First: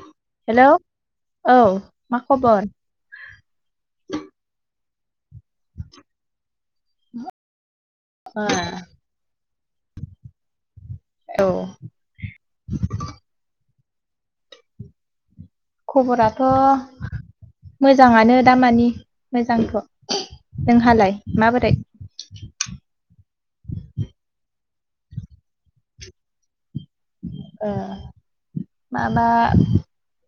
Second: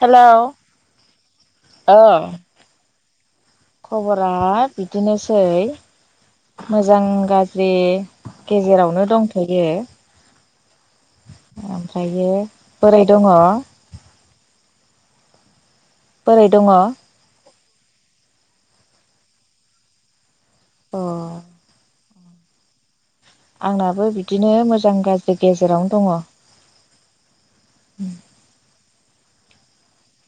हेल' औ हेलौ औ । मा खबर? खबरा बिदिनोस सै मोजां गाज्रि ओ गेजेरावनो दंथ'यो औ ओमफ्रायो बोरै दङ खबराथ' दङ अ मोजाङानो दाामानि मोजांथ' नोंहालाय माबोरै आंनाबो बिदिनो मोजां गाज्रि गेजेरावनो दङ ओ माबा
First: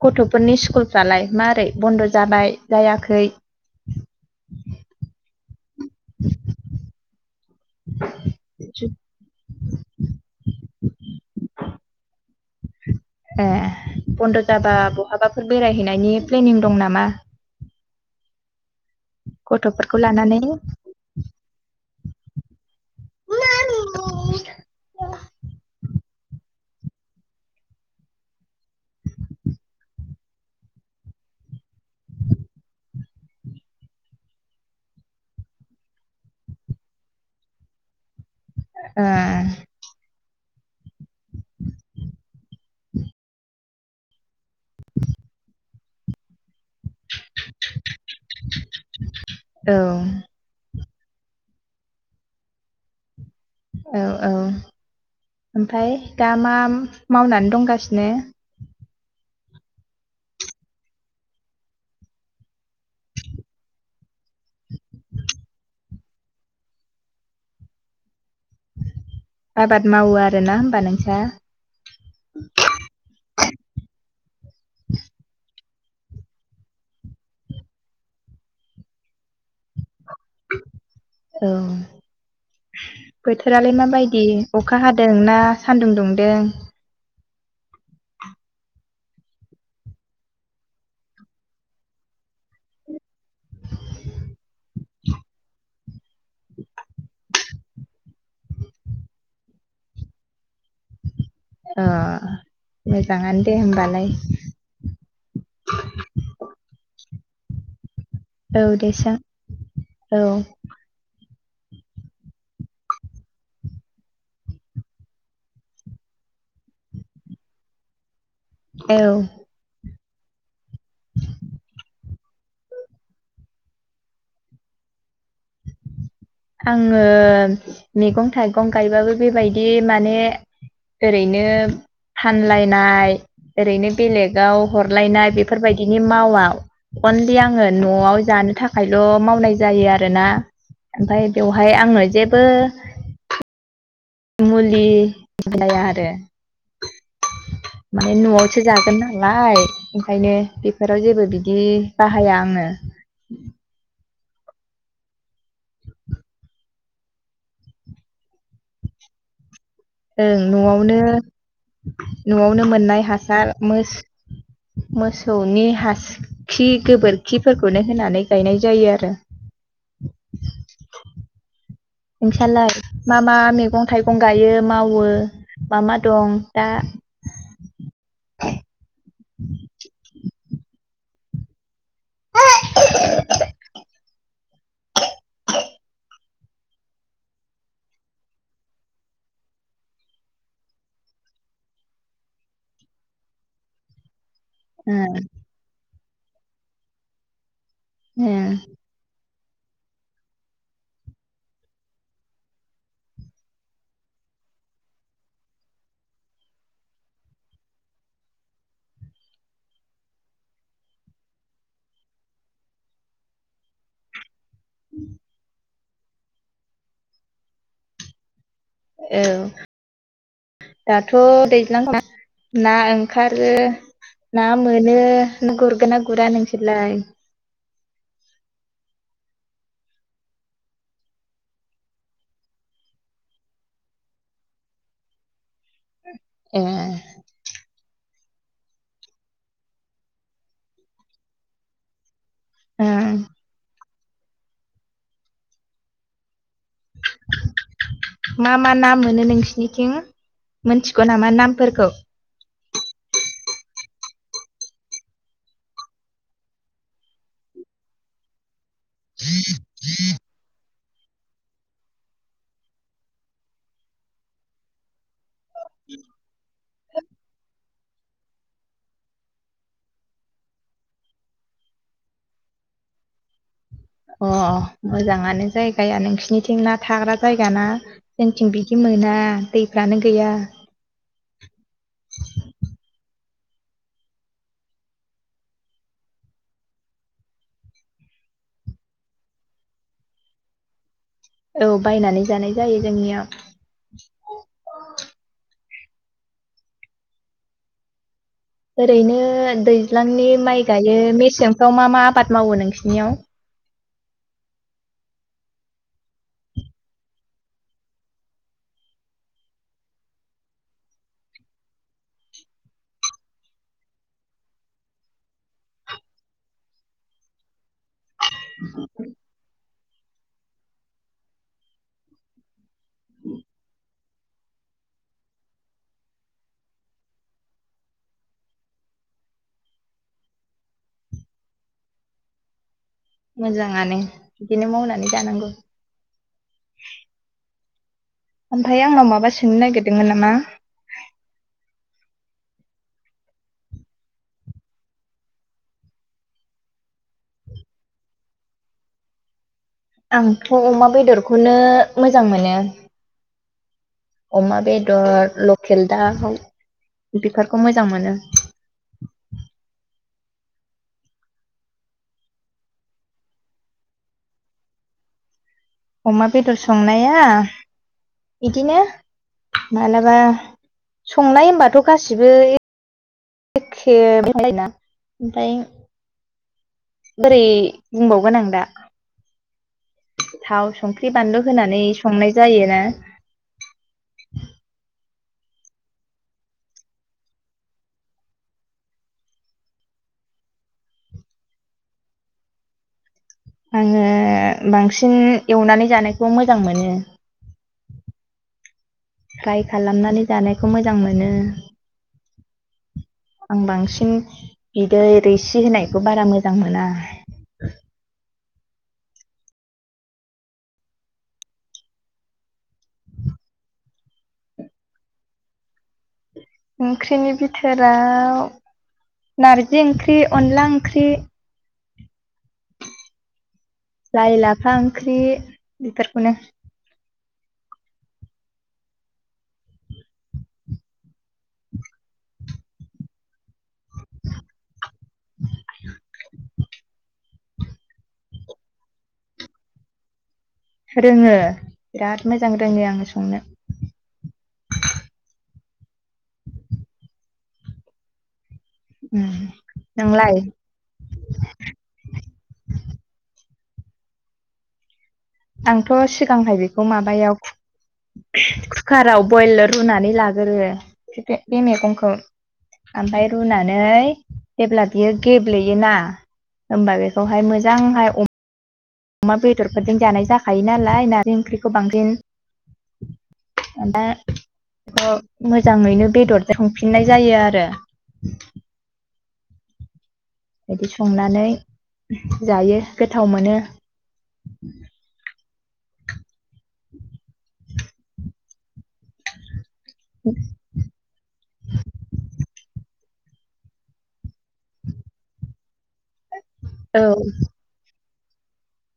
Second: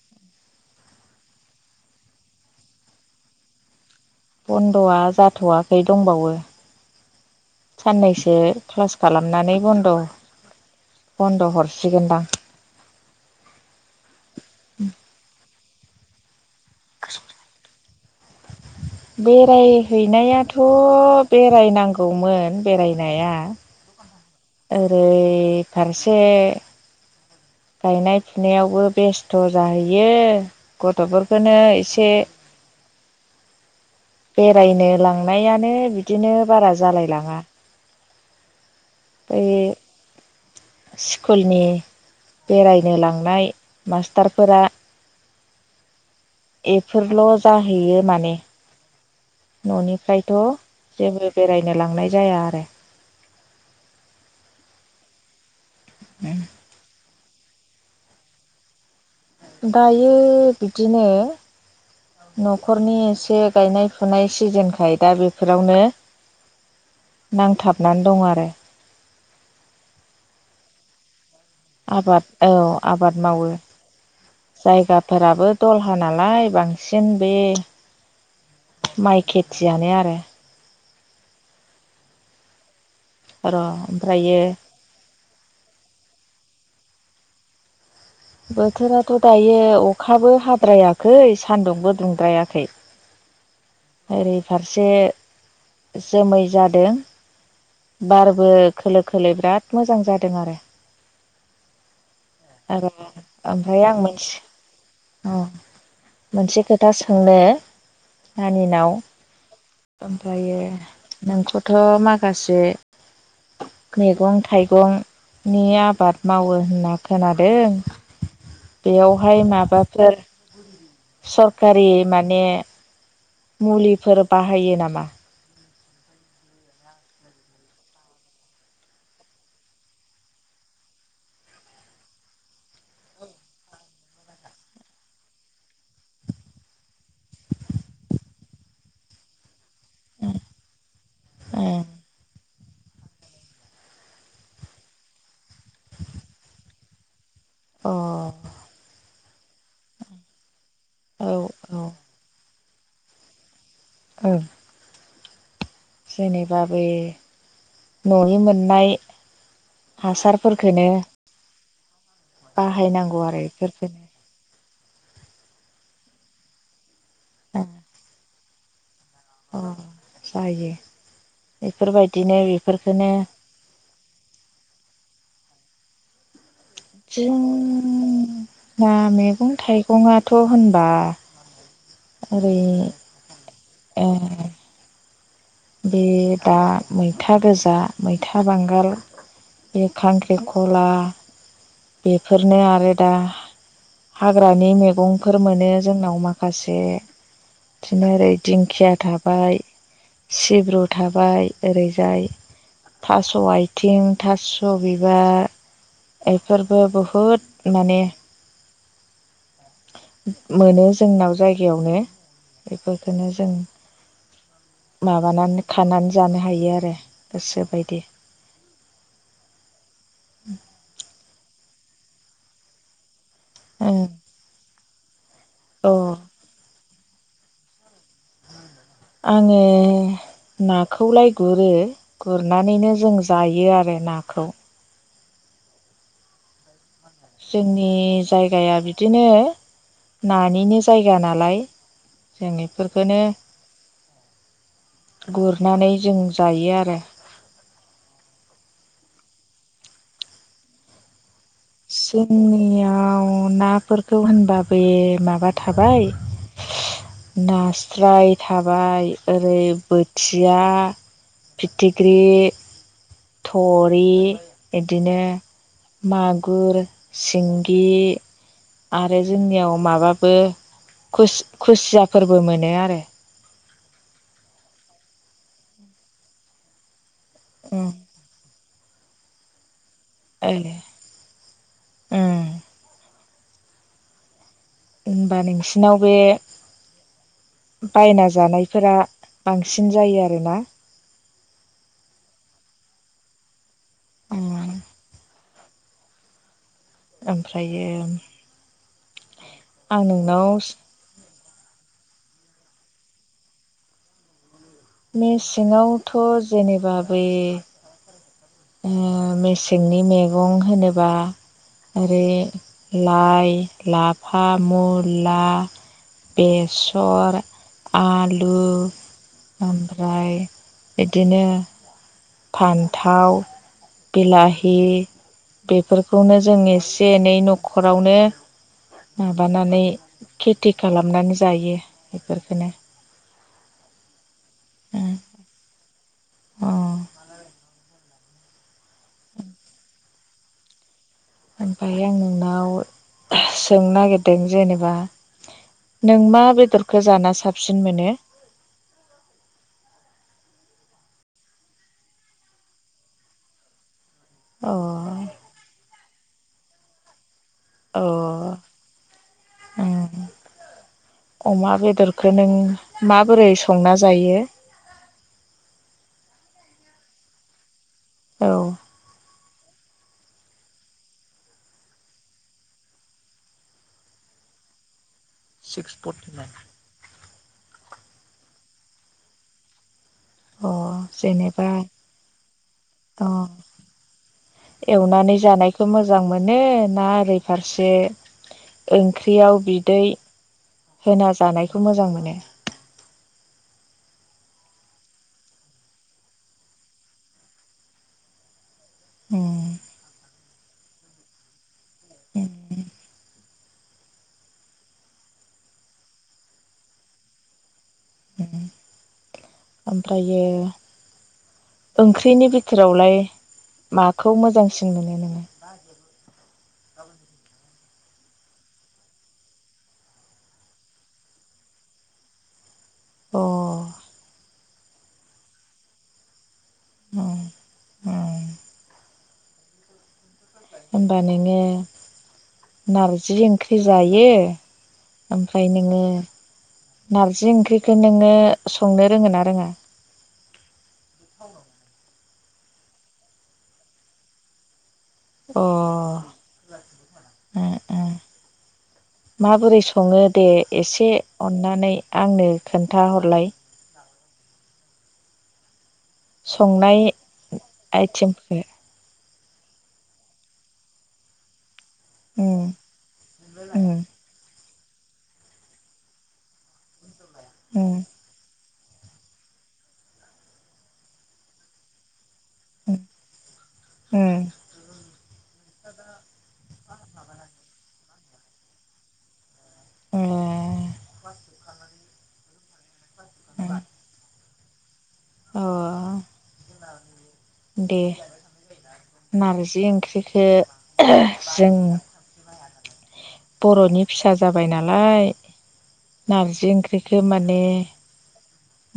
गथ'फोरनि स्कुलफ्रालाय मारै बन्द' जाबाय जायाखै बन्द'आ जाथ'वाखै दंबावो साननैसो क्लास खालामनानै बन्द बन्द' हरसिगोनदां ए बन्द' जाबा बहाबाफोर बेरायहैनायनि प्लेनिं दं नामा? गथ'फोरखौ लानानै बेरायहैनायाथ' बेरायनांगौमोन बेरायनाया ओरै फारसे गायनाय फुनायावबो बेस्थ' जाहैयो गथ'फोरखौनो एसे बेरायनो लांनायानो बिदिनो बारा जालायलाङा आ बै स्कुलनि बेरायनो लांनाय मास्टारफोरा बेफोरल' जाहैयो माने ओ औ न'निफ्रायथ' जेबो बेरायनो लांनाय जाया आरो औ औ ओमफ्राय दामा मावनानै दंगासिनो दायो बिदिनो न'खरनि एसे गायनाय फुनाय सिजेनखाय दा बेफोरावनो नांथाबनानै दं आरो आबाद मावो आरो ना होमबा नोंसा? आबाद औ आबाद मावो जायगाफोराबो दलहा नालाय बांसिन बे माइ खेथियानो आरो औ र' बोथोरालाय माबायदि ओमफ्रायो अखा हादों ना सानदुं दुंदों? बोथोराथ' दायो अखाबो हाद्रायाखै सानदुंबो दुंद्रायाखै। ओरै फारसे जोमै जादों बारबो खोलो खोलो बिराद मोजां जादों आरो अ आरो मोजाङानो दे ओमफ्राय आं होमबालाय मोनसे औ मोनसे खोथा सोंनो औ दे नानिनाव सों औ ओमफ्रायो नोंखौथ' माखासे मेगं थाइगं नि आबाद मावो होन्ना खोनादों औ बेयावहाय माबाफोर सरखारि माने मुलिफोर बाहायो नामा? आङो मेगं थाइगं गायबाबो बेबायदि माने ओरैनो फानलायनाय ओरैनो बेलेगाव हरलायनाय बेफोरबायदिनि मावा अनलि आङो न'आव जानो थाखायल' मावनाय जायो आरोना ओमफाय अ बेवहाय आंङो जेबो मुलि जाया आरो औ माने न'आवसो जागोन नालाय ओंखायनो बे बेफोराव जेबो बिदि औ बाहाया आङो। ओ जेनेबा बे न'नि मोननाय ओं हासारफोरखौनो न'आवनो न'आवनो मोननाय बाहायनांगौ आरो हासार मोस बेफोरखौनो - मोसौनि हास खि गोबोरखिफोरखौनो होनानै गायनाय जायो आरो अ' जायो। बेफोरबायदिनो नोंसालाय बेफोरखौनो मा मा मेगं थाइगं गायो मावो मा मा दं? दा जों ना मेगं थाइगंङाथ' होनबा ओरै ओ बे दा मैथा गोजा, मैथा बांगाल बे खांख्रिख'ला बेफोरनो आरो दा हाग्रानि मेगंफोर मोनो जोंनाव माखासे इदिनो ओरै दिंखिया थाबाय सिब्रु थाबाय ओरैजाय थास' आथिं, थास' बिबार, एफोरबो बहुद माने मोनो जोंनाव जायगायावनो, बेफोरखोनो जों माबानानै खानानै जानो हायो आरो गोसोबायदि। औ दाथ' दैज्लांना ना ओंखारो ओं ना मोनो, गुरगोन अ ना गुरा नोंसोरलाय? आङो नाखौलाय गुरो गुरनानैनो जों जायो आरो नाखौ। ए जोंनि जायगाया बिदिनो नानिनो जायगा नालाय जों इफोरखौनो गुरनानै जों जायो आरो मा मा ना नोंसिनिथिं मोनथिग' नामा नाम जोंनिया औ नाफोरखौ होनबा बे माबा थाबाय नास्राय थाबाय ओरै बोथिया फिथिख्रि थरि इदिनो मागुर सिंगि आरो जोंनियाव माबाबो खुसि खुसियाफोरबो मोनो आरो अ मोजांङानो जायगाया नोंसोरनिथिं ना थाग्रा जायगा ना उम जोंथिं बिदि बिदि मोना दैफ्रानो गैया ओ उम होनबा नोंसिनाव बे बायना जानायफोरा बांसिन जायो आरोना औ बायनानै जानाय जायो जोंनिया ओमफ्रायो ओरैनो आं दैज्लांनि नोंनाव माइ गायो मेसेंफ्राव मा मा आबाद मावो नोंसिनियाव मेसेङावथ' जेनेबा बे ओ मेसेंनि मेगं होनोबा आरो लाइ लाफा मुला बेसर आलु ओमफ्राय बिदिनो फान्थाव बिलाहि बेफोरखौनो जों एसे एनै न'खरावनो माबानानै खेथि खालामनानै जायो बेफोरफोरखोनो मोजाङानो बिदिनो मावनानै जानांगौ अ ओमफ्राय आंनाव माबा सोंनो नागिरदोंमोन नामा? ओमफ्राय आं नोंनाव सोंनो नागिरदों जेनेबा नों मा बेदरखौ जाना साबसिन मोनो आंथ' अमा बेदरखौनो मोजां मोनो अमा अ बेदर लकेल दाव बेखौ मोजां अ मोनो ओम अमा बेदरखौ नों माबोरै संना जायो अमा बेदर संनाया औ बिदिनो मालाबा संनाय होमबाथ' गासिबो [unintelligible] सिक्स फरटि नाइन बोरै बुंबावगोन आं दा अ थाव संख्रि बानलु जेनेबा होनानै संनाय जायोना अ एवनानै जानायखौ मोजां मोनो ना ओरै फारसे ओंख्रियाव बिदै होना जानायखौ मोजां मोनो आङो बांसिन एवनानै जानायखौ मोजां मोनो फ्राइ ओम खालामनानै जानायखौ मोजां मोनो [inaudible] आं बांसिन बिदै रैसि होनायखौ बारा मोजां मोना ओमफ्रायो ओंख्रिनि बिथोरावलाय माखौ मोजांसिन मोनो नोङो ओंख्रिनि बि फोराव नारजि ओंख्रि अनला ओंख्रि अ लाइ लाफा ओंख्रि बेफोरखौनो अ अ होमबा नोङो नारजि ओंख्रि जायो ओमफ्राय नोङो नारजि ओंख्रिखौ नोङो संनो रोङो ना रोङा? रोङो बिराद मोजां रोङो आङो संनो। अह ए ए उम माबोरै सङो नोंलाय दे एसे अननानै आंनो खोनथाहरलाय? आंथ' सिगांहाय बेखौ संनाय माबायाव आइटेमखौ कुकाराव ब्रयलार होनानै लाग्रो बे मैगंखौ उम ओमफ्राय रुनानै उम जेब्ला बियो गेब्लेयोना होमबा बेखौहाय उम मोजांहाय अ मा बेदरफोरजों जानाय जाखायो नालाय नारजि ओंख्रिखौ बांसिन [inaudible] दा उम मोजाङैनो बेदर संफिननाय जायो आरो। [inaudible] बिदि संनानै जायो गोथाव मोनो। अ दे नार जि ओंख्रिखौ जों बर'नि फिसा जाबाय नालाय नारजि औ ओंख्रिखौ माने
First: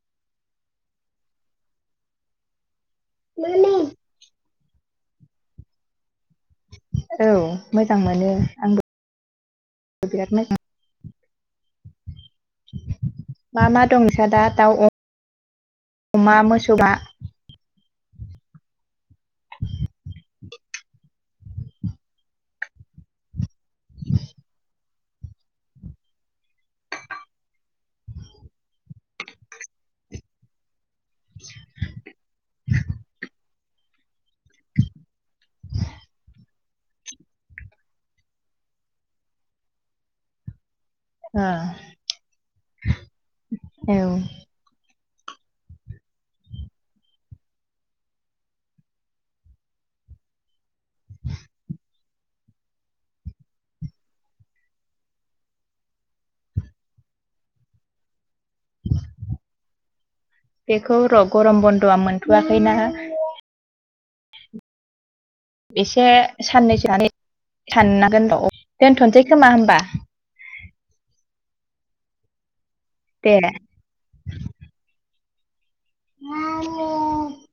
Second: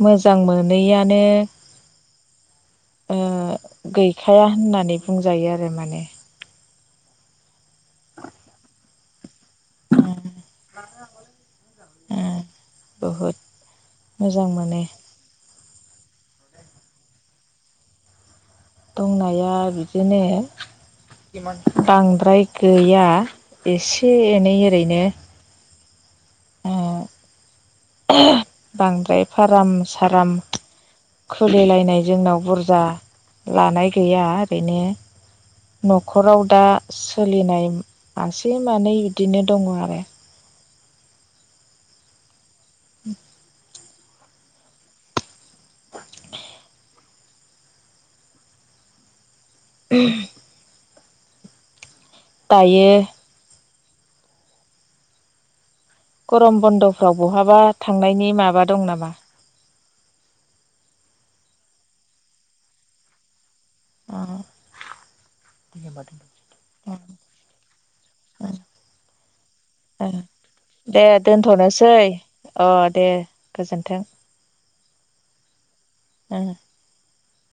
मोजां मोनैआनो ओ गैखाया होननानै बुंजायो आरो माने। औ मोजां मोनो आंबो बिराद मोजां मोनो। ओ बहुद मा मा दं नोंसा दा मोजां दाउ मोनो अ मा मोसौआ? दंनाया बिदिनो [unintelligible] बांद्राय गैया एसे एनै ओरैनो ओ बांद्राय फाराम साराम खुलिलायनाय जोंनाव बुरजा लानाय गैया ओरैनो न'खराव दा सोलिनाय मासे मानै इदिनो दङ' आरो। ओ औ [unintelligible] दायो गरम बन्द'फ्राव बहाबा थांनायनि माबा दं नामा? बेखौ र गरम बन्द'आ मोनथ'वाखैना। अ एसे साननैसोआनै साननांगोनर' दोनथ'नोसै खोमा होमबा ओ दे दोनथ'नोसै अ दे गोजोनथों। नानि